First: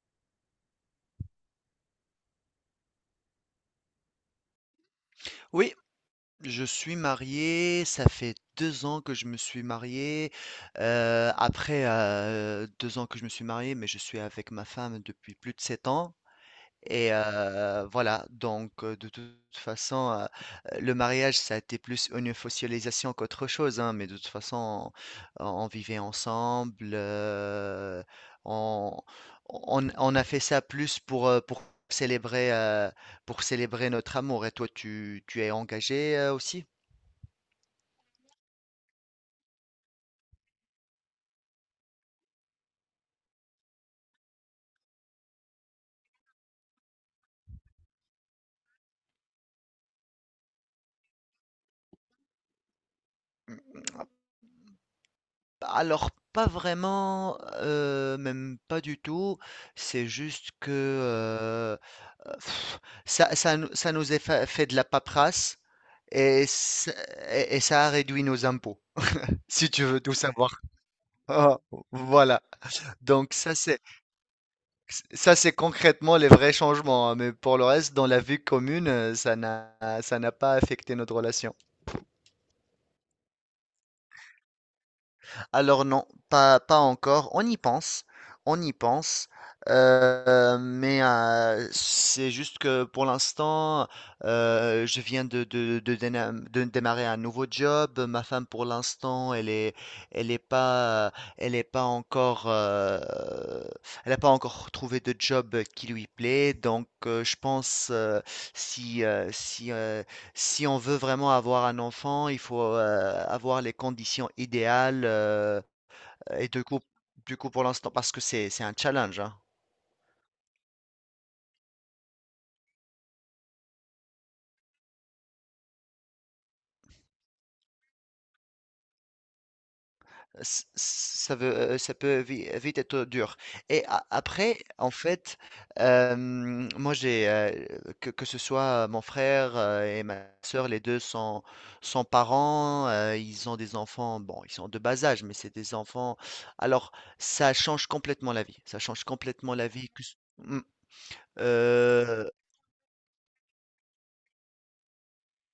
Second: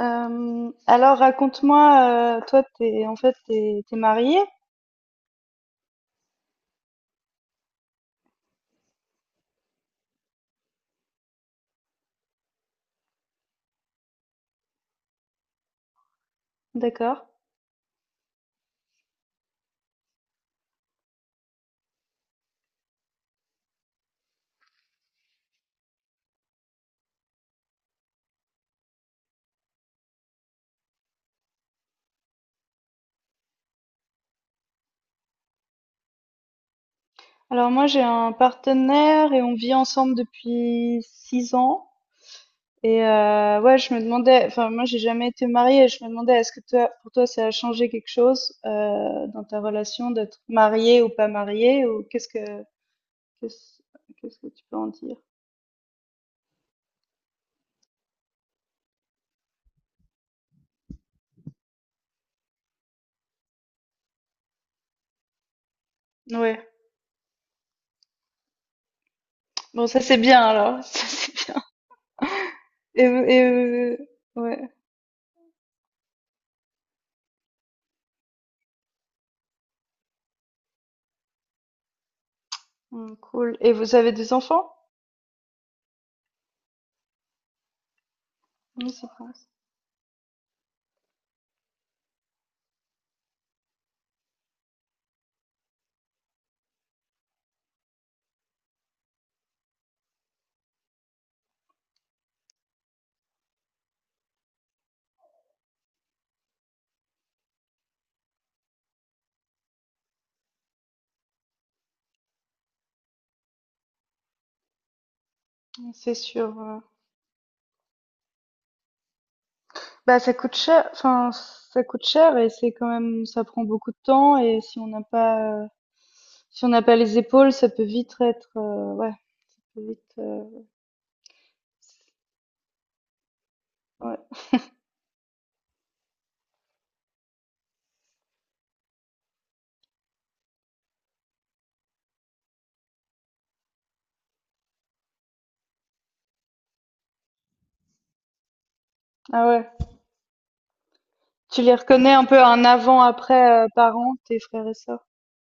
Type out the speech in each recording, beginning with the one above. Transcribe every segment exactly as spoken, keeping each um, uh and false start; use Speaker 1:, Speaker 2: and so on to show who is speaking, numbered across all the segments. Speaker 1: Hem, alors raconte-moi, heu, toi t'es en fait t'es es tu
Speaker 2: Oui, je suis marié, ça fait deux ans que je me suis marié. Heu, après, heu, deux ans que je me suis marié, mais je suis avec ma femme depuis plus de sept ans. Et
Speaker 1: D'accord.
Speaker 2: heu, voilà, donc heu, de toute façon, heu, le mariage, ça a été plus une officialisation qu'autre chose, hein, mais de toute façon, on on vivait ensemble, heu, on on on a fait ça plus pour, heu, pour célébrer, heu, pour célébrer notre amour. Et toi, tu tu es engagé, heu, aussi?
Speaker 1: Alors moi j'ai un partenaire et on vit ensemble depuis six ans et heu, ouais je me demandais enfin moi j'ai jamais été mariée et je me demandais est-ce que toi pour toi ça a changé quelque chose, heu, dans ta relation d'être mariée ou pas mariée ou qu'est-ce que qu'est-ce qu'est-ce que tu peux en dire?
Speaker 2: Alors pas vraiment, heu, même pas du tout. C'est juste que, heu heu, ça ça nous ça nous est fa fait de la paperasse et
Speaker 1: Ouais.
Speaker 2: ça et et ça a réduit nos impôts, si tu
Speaker 1: Bon ça
Speaker 2: veux tout
Speaker 1: c'est bien
Speaker 2: savoir.
Speaker 1: alors, ça c'est
Speaker 2: Ah,
Speaker 1: bien.
Speaker 2: voilà,
Speaker 1: Et vous
Speaker 2: donc
Speaker 1: et
Speaker 2: ça c'est
Speaker 1: heu ouais.
Speaker 2: ça c'est concrètement les vrais changements, hein, mais pour le reste, dans la vie commune, heu, ça n'a ça n'a pas affecté notre relation.
Speaker 1: Mmh, cool. Et vous avez des enfants?
Speaker 2: Alors non, pas, pas encore. On y pense, on y
Speaker 1: Mmh, c'est
Speaker 2: pense.
Speaker 1: bien.
Speaker 2: Euh, mais euh, c'est juste que pour l'instant, euh, je viens de, de, de déna- de démarrer un nouveau job. Ma femme, pour l'instant, elle est, elle est pas, elle est pas encore, euh, elle n'a pas encore trouvé de job qui lui plaît. Donc, euh, je pense euh, si, euh, si, euh, si on veut vraiment avoir un enfant, il faut euh, avoir les conditions idéales euh,
Speaker 1: C'est
Speaker 2: et
Speaker 1: sûr,
Speaker 2: du coup,
Speaker 1: heu,
Speaker 2: du coup pour l'instant, parce que c'est c'est un challenge, hein,
Speaker 1: bah, ça coûte cher, enfin, ça coûte cher et c'est quand même ça prend beaucoup de temps et si on n'a pas, heu, si on n'a pas les épaules, ça peut vite être, heu, ouais, peut vite,
Speaker 2: c-
Speaker 1: heu,
Speaker 2: ça veut, euh, ça peut vi- vite être dur. Et a-
Speaker 1: ouais.
Speaker 2: après, en fait, euh, moi j'ai euh, que, que ce soit mon frère euh, et ma soeur, les deux sont, sont parents. Euh, ils ont des enfants, bon, ils sont de bas âge, mais c'est des enfants. Alors, ça change complètement la vie. Ça change
Speaker 1: Ah
Speaker 2: complètement la
Speaker 1: ouais.
Speaker 2: vie. que ce-
Speaker 1: Tu les reconnais un
Speaker 2: Heu,
Speaker 1: peu un avant-après, heu, parents, tes frères et sœurs?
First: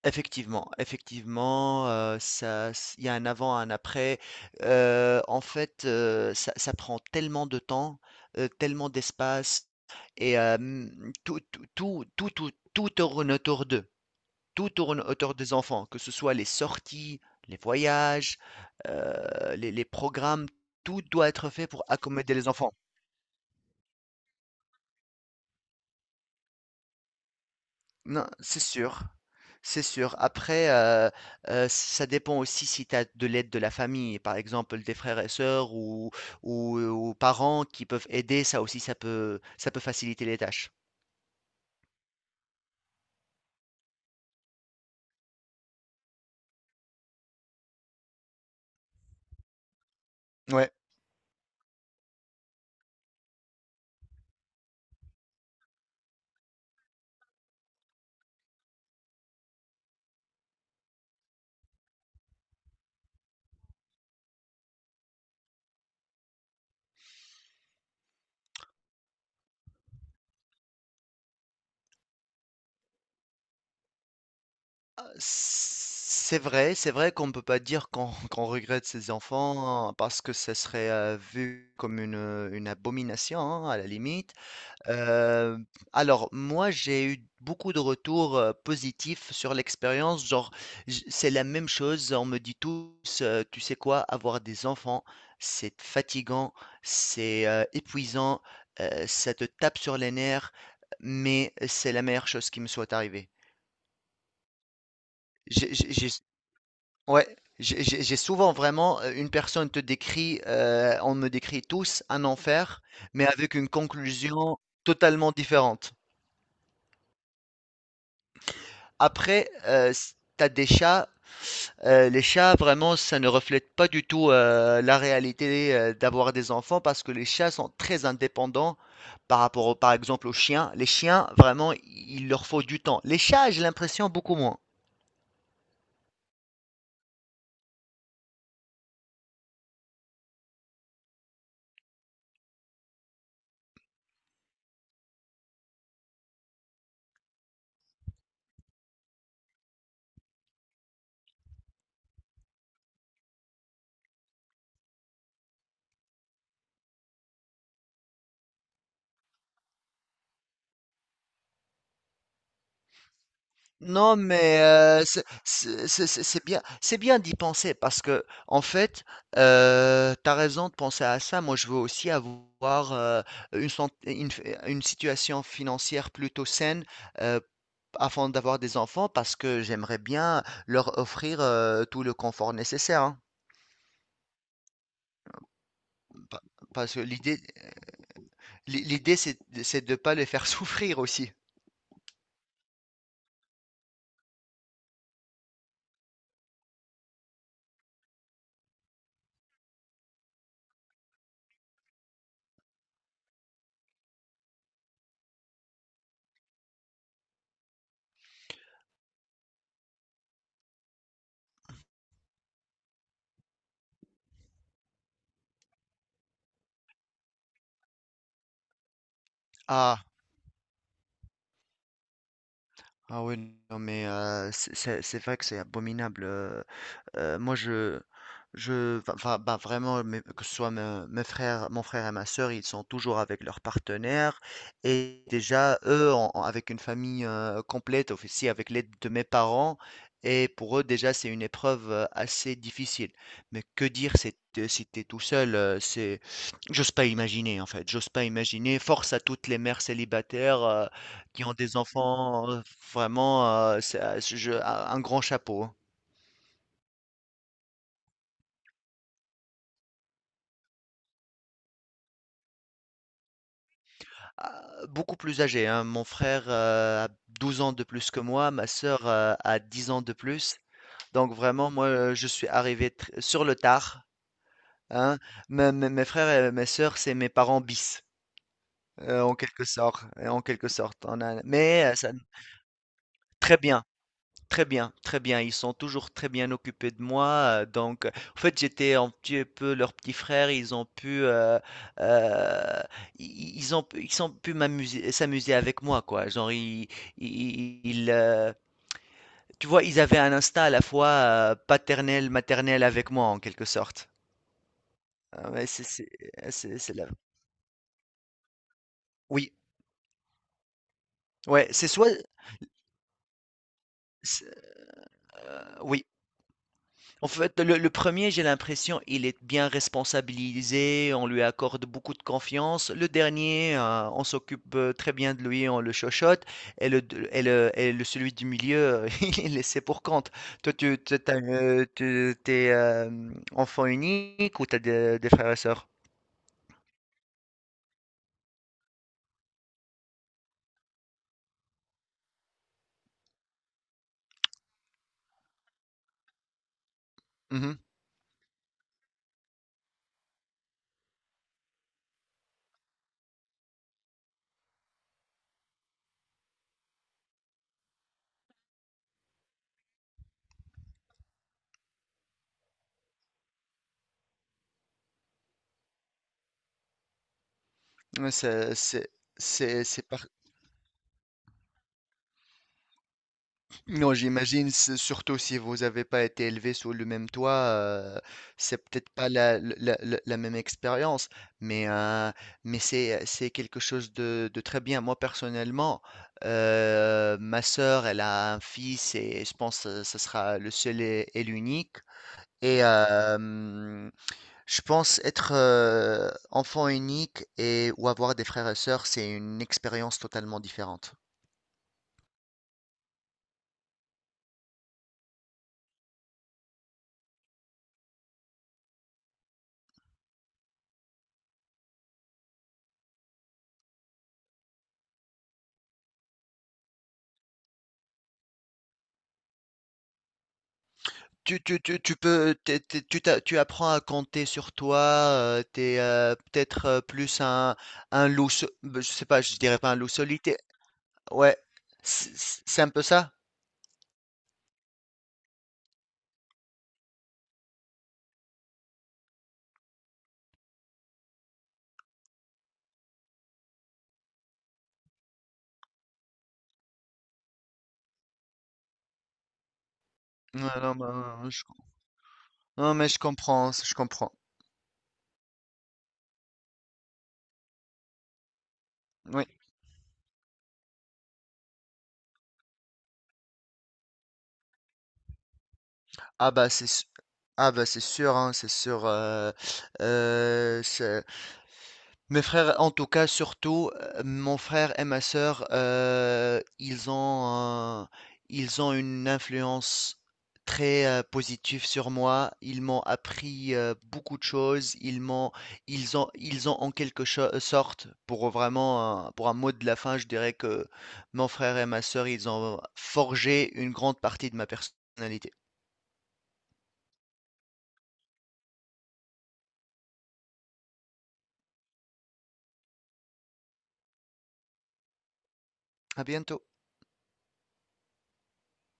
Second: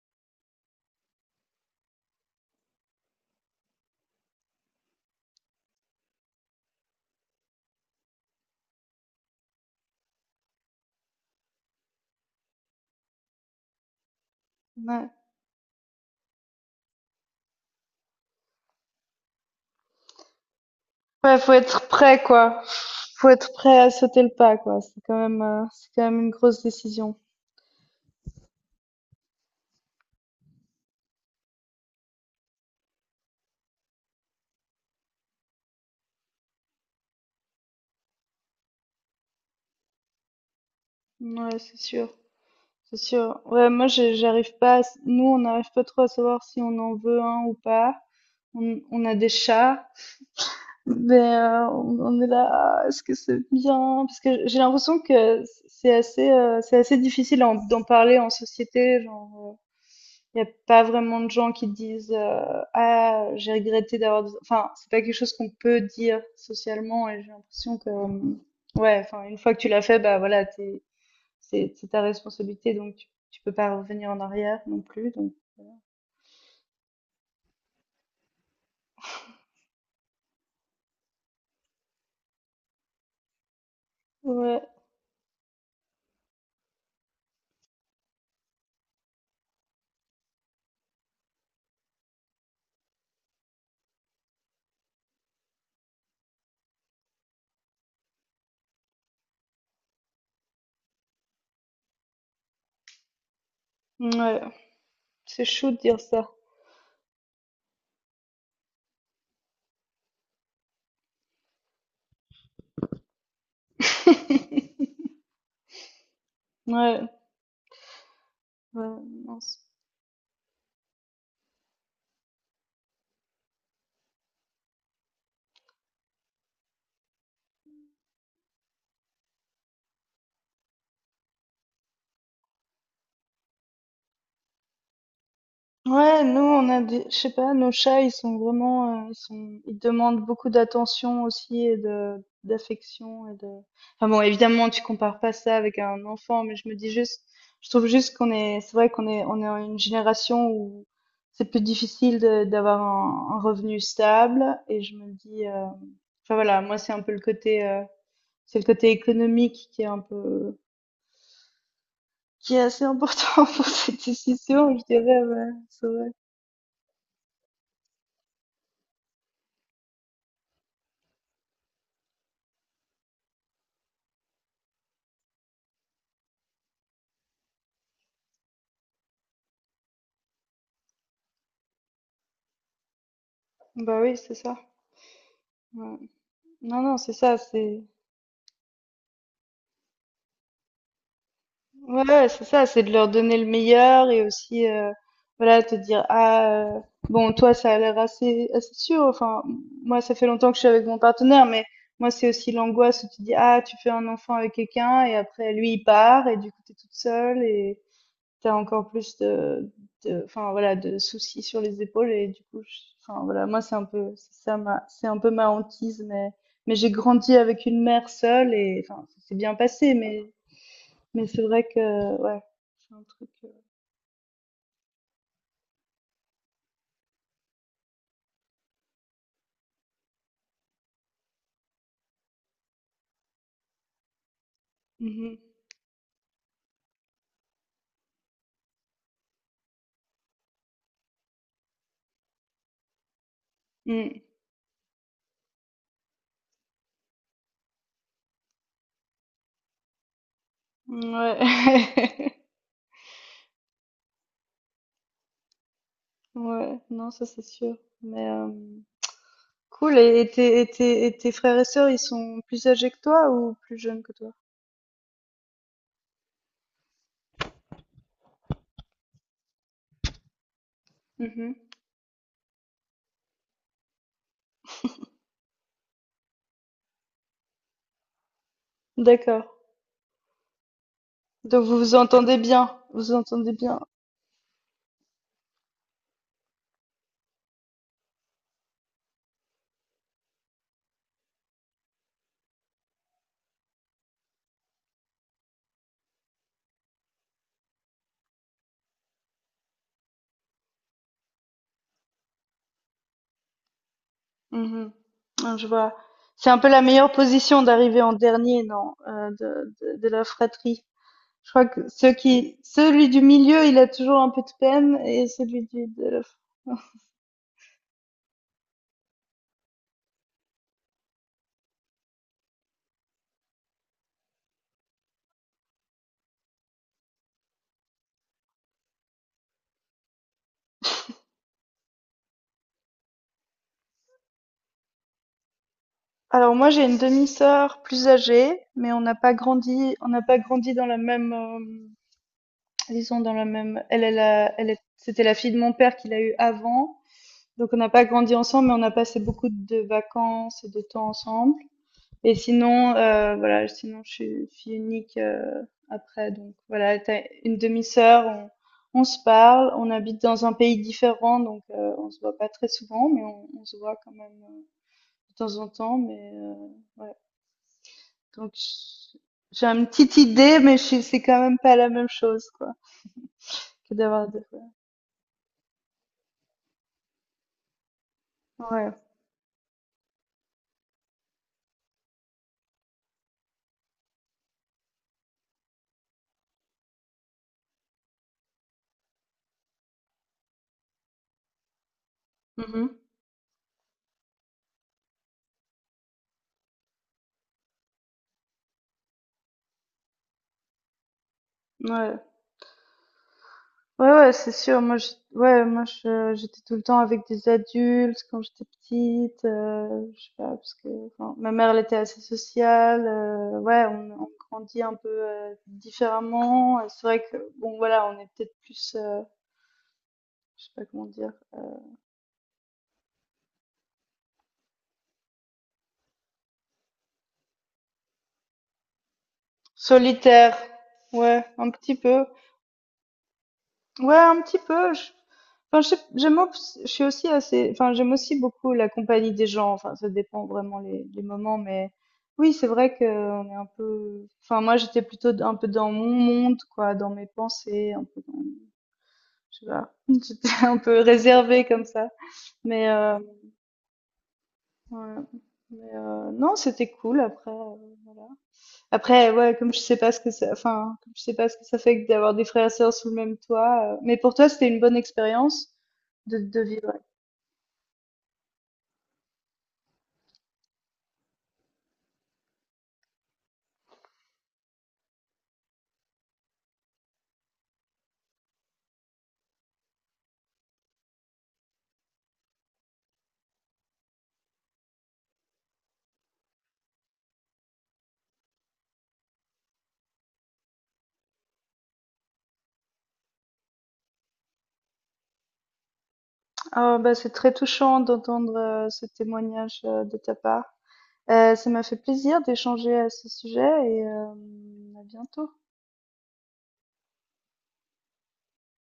Speaker 2: effectivement, effectivement, heu, ça s il y a un avant, un après. Heu, en fait, heu, ça ça prend tellement de temps, heu, tellement d'espace et hem, tout tout tout tout tout tout tourne autour d'eux. Tout tourne
Speaker 1: Ouais.
Speaker 2: autour des enfants, que ce soit les sorties, les voyages, heu, les les programmes, tout doit
Speaker 1: Ouais,
Speaker 2: être
Speaker 1: faut
Speaker 2: fait pour
Speaker 1: être prêt,
Speaker 2: accommoder les
Speaker 1: quoi.
Speaker 2: enfants.
Speaker 1: Faut être prêt à sauter le pas, quoi. C'est quand même, heu, c'est quand même une grosse décision.
Speaker 2: Non, c'est sûr. C'est sûr. Après, euh, euh, ça dépend aussi si tu as de l'aide de la famille, par exemple des frères et sœurs ou, ou, euh, ou parents qui peuvent aider, ça aussi, ça peut, ça peut faciliter les tâches.
Speaker 1: Ouais, c'est sûr, c'est sûr. Ouais, moi, je j'arrive pas à s nous, on n'arrive pas trop à savoir si on en veut un ou pas. On, on a des chats,
Speaker 2: Ouais,
Speaker 1: mais euh, on, on est là, ah, est-ce que c'est bien? Parce que j'ai l'impression que c'est assez, euh, c'est assez difficile en- d'en parler en société. Genre, il n'y a pas vraiment de gens qui disent euh, ah j'ai regretté d'avoir. des- Enfin, c'est pas quelque chose qu'on peut dire socialement. Et j'ai l'impression que euh, ouais, enfin une fois que tu l'as fait, bah voilà, t'es- c'est c'est ta responsabilité, donc tu, tu peux pas revenir en arrière non plus. Donc
Speaker 2: c'est vrai, c'est vrai qu'on ne peut pas dire qu'on qu'on regrette ses enfants hein, parce que ça serait euh, vu comme une, une abomination hein, à la limite.
Speaker 1: ouais,
Speaker 2: Heu, alors moi, j'ai eu beaucoup de retours, heu, positifs sur l'expérience, genre j c'est la même chose, on me dit tous, heu: «Tu sais quoi? Avoir des enfants, c'est fatigant, c'est, heu, épuisant, heu, ça te tape sur les nerfs, mais c'est la meilleure chose qui me soit arrivée».
Speaker 1: ouais, c'est chaud
Speaker 2: J'ai
Speaker 1: de
Speaker 2: j'ai
Speaker 1: dire
Speaker 2: j'ai
Speaker 1: ça.
Speaker 2: ouais, j'ai j'ai j'ai souvent vraiment, heu, une personne te décrit, heu, on me décrit tous un enfer, mais avec une conclusion totalement différente.
Speaker 1: Ouais. Ouais,
Speaker 2: Après,
Speaker 1: mince.
Speaker 2: euh, t'as des chats. Euh, les chats, vraiment, ça ne reflète pas du tout euh, la réalité euh, d'avoir des enfants parce que les chats sont très indépendants par rapport, au- par exemple, aux chiens. Les chiens, vraiment, il leur faut du temps. Les chats, j'ai l'impression beaucoup moins.
Speaker 1: Ouais, nous on a des, je sais pas, nos chats ils sont vraiment, euh, ils sont, ils demandent beaucoup d'attention aussi et de d'affection et de. Enfin bon, évidemment tu compares pas ça avec un enfant, mais je me dis juste, je trouve juste qu'on est, c'est vrai qu'on est, on est en une génération où c'est plus difficile de- d'avoir un, un revenu stable et je me dis, euh, enfin voilà, moi c'est un peu le côté, euh, c'est le côté économique qui est un peu, qui est assez important pour cette
Speaker 2: Non, mais
Speaker 1: décision, je
Speaker 2: euh,
Speaker 1: dirais,
Speaker 2: c'est
Speaker 1: ouais, c'est
Speaker 2: c'est- c'est-
Speaker 1: vrai.
Speaker 2: c'est- c'est bien, c'est bien d'y penser parce que en fait, euh, t'as raison de penser à ça. Moi, je veux aussi avoir euh, une, sant- une, une situation financière plutôt saine euh, afin d'avoir des enfants parce que j'aimerais bien leur offrir euh, tout le confort nécessaire, hein.
Speaker 1: Bah oui, c'est ça. Ouais.
Speaker 2: Pa-
Speaker 1: Non,
Speaker 2: Parce
Speaker 1: non,
Speaker 2: que
Speaker 1: c'est ça,
Speaker 2: l'idée,
Speaker 1: c'est
Speaker 2: l'i- l'idée, c'est c'est de ne pas les faire souffrir aussi.
Speaker 1: ouais, ouais, c'est ça, c'est de leur donner le meilleur et aussi euh, voilà, te dire ah euh, bon, toi ça a l'air assez assez sûr. Enfin, moi ça fait longtemps que je suis avec mon partenaire, mais moi c'est aussi l'angoisse où tu dis ah, tu fais un enfant avec quelqu'un et après lui il part et du coup t'es toute seule et tu encore plus de, de, enfin voilà, de soucis sur les épaules et du coup, je- enfin voilà, moi c'est un peu, c'est ça ma, c'est un peu ma hantise, mais, mais j'ai grandi avec une mère seule et enfin ça s'est bien passé,
Speaker 2: Ah,
Speaker 1: mais, mais c'est vrai que ouais, c'est un
Speaker 2: ah
Speaker 1: truc.
Speaker 2: oui,
Speaker 1: euh,
Speaker 2: non, mais euh, c'est c'est- c'est vrai que c'est abominable. euh, Heu, moi, je je va enfin, bah, vraiment, mes que ce soit me mes frères mon frère et ma sœur, ils sont toujours avec leur partenaire et
Speaker 1: mhm,
Speaker 2: déjà, eux, en en avec une famille, heu, complète, aussi avec l'aide de mes parents et pour eux, déjà, c'est une épreuve, heu, assez difficile. Mais que dire, c'est de si t'es tout seul, heu, c'est j'ose pas imaginer, en fait, j'ose pas imaginer. Force à toutes les mères célibataires, heu,
Speaker 1: mm,
Speaker 2: qui ont des
Speaker 1: ouais,
Speaker 2: enfants, heu, vraiment, heu, ça je un grand chapeau, hein.
Speaker 1: ouais, non ça c'est sûr, mais euh, cool. Et, et tes, et tes, et tes frères et sœurs, ils sont plus âgés que toi ou plus jeunes que toi?
Speaker 2: Ah, beaucoup plus âgé, hein. Mon frère, heu, a douze ans de plus que moi, ma sœur, heu, a dix ans de plus. Donc
Speaker 1: Mhm.
Speaker 2: vraiment, moi, heu, je suis arrivé tr sur le tard, hein. Mes mes mes frères et mes sœurs, c'est mes parents bis, heu, en
Speaker 1: D'accord.
Speaker 2: quelque sorte, en quelque sorte. On a
Speaker 1: Donc vous
Speaker 2: mais,
Speaker 1: vous
Speaker 2: heu, ça
Speaker 1: entendez bien, vous vous entendez
Speaker 2: Très
Speaker 1: bien.
Speaker 2: bien. Très bien, très bien. Ils sont toujours très bien occupés de moi. euh, Donc, euh, en fait, j'étais un petit peu leur petit frère. Ils ont pu, euh, euh, i- ils ont, pu- ils ont pu m'amuser, s'amuser avec moi, quoi. Genre, ils, ils- ils, euh, tu vois, ils avaient un instinct à la fois euh, paternel, maternel avec moi, en quelque sorte.
Speaker 1: Mhm, mh.
Speaker 2: Ah
Speaker 1: Ouais, je
Speaker 2: ouais, c'est,
Speaker 1: vois.
Speaker 2: c'est,
Speaker 1: C'est un peu
Speaker 2: c'est-
Speaker 1: la
Speaker 2: c'est la-
Speaker 1: meilleure position d'arriver en dernier, non, heu,
Speaker 2: oui,
Speaker 1: de de de la fratrie. Je crois
Speaker 2: ouais,
Speaker 1: que
Speaker 2: c'est soit,
Speaker 1: ceux qui celui du milieu, il a toujours un peu de
Speaker 2: c'est-
Speaker 1: peine et celui du
Speaker 2: oui.
Speaker 1: de la
Speaker 2: En fait, le, le premier, j'ai l'impression, il est bien responsabilisé, on lui accorde beaucoup de confiance. Le dernier, euh, on s'occupe euh, très bien de lui, on le chochote. Et le, deux- et le, et le- celui du milieu, il est laissé pour compte. Toi, tu, tu- t'as, euh, tu- t'es euh, enfant unique ou t'as des, des frères et sœurs?
Speaker 1: Alors moi, j'ai une demi-sœur plus âgée, mais on n'a pas grandi on n'a pas grandi dans la même, hem, disons dans la même elle elle a elle est c'était la fille de mon père qu'il a eue avant, donc on
Speaker 2: Mhm.
Speaker 1: n'a pas grandi ensemble, mais on a passé beaucoup de vacances et de temps ensemble. Et sinon, heu, voilà, sinon je suis fille unique, heu, après donc voilà, t'as une demi-sœur, on on se parle, on habite dans un pays différent donc heu, on se voit pas très souvent mais on on se voit quand même, heu, de temps en temps mais heu, ouais.
Speaker 2: Ouais,
Speaker 1: Donc
Speaker 2: C'est, c'est,
Speaker 1: j j'ai
Speaker 2: c'est,
Speaker 1: une
Speaker 2: c'est
Speaker 1: petite idée mais je c'est quand même pas la même chose quoi que
Speaker 2: Non,
Speaker 1: d'avoir des
Speaker 2: j'imagine, c'est surtout si vous n'avez pas été élevé sous le même toit, euh, c'est
Speaker 1: ouais.
Speaker 2: peut-être pas la, la- la- la même expérience, mais, euh, mais c'est, euh, c'est quelque chose de, de très bien. Moi, personnellement, euh, ma sœur, elle a un fils et je pense que ce sera le seul et, et l'unique. Et
Speaker 1: Mmh.
Speaker 2: euh, je pense être euh, enfant unique et ou avoir des frères et sœurs, c'est une expérience totalement différente.
Speaker 1: Ouais. Ouais, ouais, c'est sûr. Moi, je, ouais, moi, je, j'étais tout le temps avec des adultes quand j'étais petite. euh, je sais pas, parce que enfin, ma mère, elle était assez sociale. euh, ouais, on, on grandit un peu euh, différemment. Et c'est vrai que, bon, voilà, on est peut-être plus, euh, je sais pas comment dire,
Speaker 2: Tu, tu, tu, tu peux, t'es- t'es- tu, t'a- Tu apprends à compter sur toi, tu t'es euh, peut-être euh, plus un, un loup, so- ben, je sais pas, je dirais pas un loup
Speaker 1: solitaire.
Speaker 2: solitaire.
Speaker 1: Ouais,
Speaker 2: Ouais,
Speaker 1: un petit peu.
Speaker 2: c- c- c'est un peu ça?
Speaker 1: Ouais, un petit peu. Je... Enfin, je sais- j'aime, obs- je suis aussi assez, enfin, j'aime aussi beaucoup la compagnie des gens. Enfin, ça dépend vraiment les, les moments, mais oui, c'est vrai que on est un peu. Enfin, moi, j'étais plutôt d- un peu dans mon monde, quoi, dans mes pensées, un peu dans, je sais pas, j'étais un
Speaker 2: Ouais, non,
Speaker 1: peu
Speaker 2: ben, je-
Speaker 1: réservée comme ça. Mais,
Speaker 2: non, mais je
Speaker 1: euh,
Speaker 2: comprends, je comprends.
Speaker 1: ouais. Mais, euh, non, c'était cool. Après, euh, après,
Speaker 2: Oui.
Speaker 1: ouais, comme je sais pas ce que ça, enfin, comme je sais pas ce que ça fait que d'avoir des frères et sœurs sous le même toit. euh, Mais pour toi, c'était une bonne expérience de,
Speaker 2: Ah
Speaker 1: de
Speaker 2: bah c'est
Speaker 1: vivre.
Speaker 2: su- ah bah c'est sûr hein, c'est sûr euh, euh, c'est- mes frères en tout cas surtout euh, mon frère et ma sœur euh, ils ont euh, ils ont une influence très euh, positive sur moi, ils m'ont appris euh, beaucoup de choses, ils m'ont ils ont ils ont en quelque cho- sorte, pour vraiment un- pour un mot de la fin, je dirais que mon frère et ma sœur ils ont forgé une grande partie de ma personnalité.
Speaker 1: Ah, bah, c'est très touchant d'entendre euh, ce témoignage euh, de ta part. Euh, ça m'a fait plaisir d'échanger à ce sujet et euh, à bientôt.
Speaker 2: À bientôt.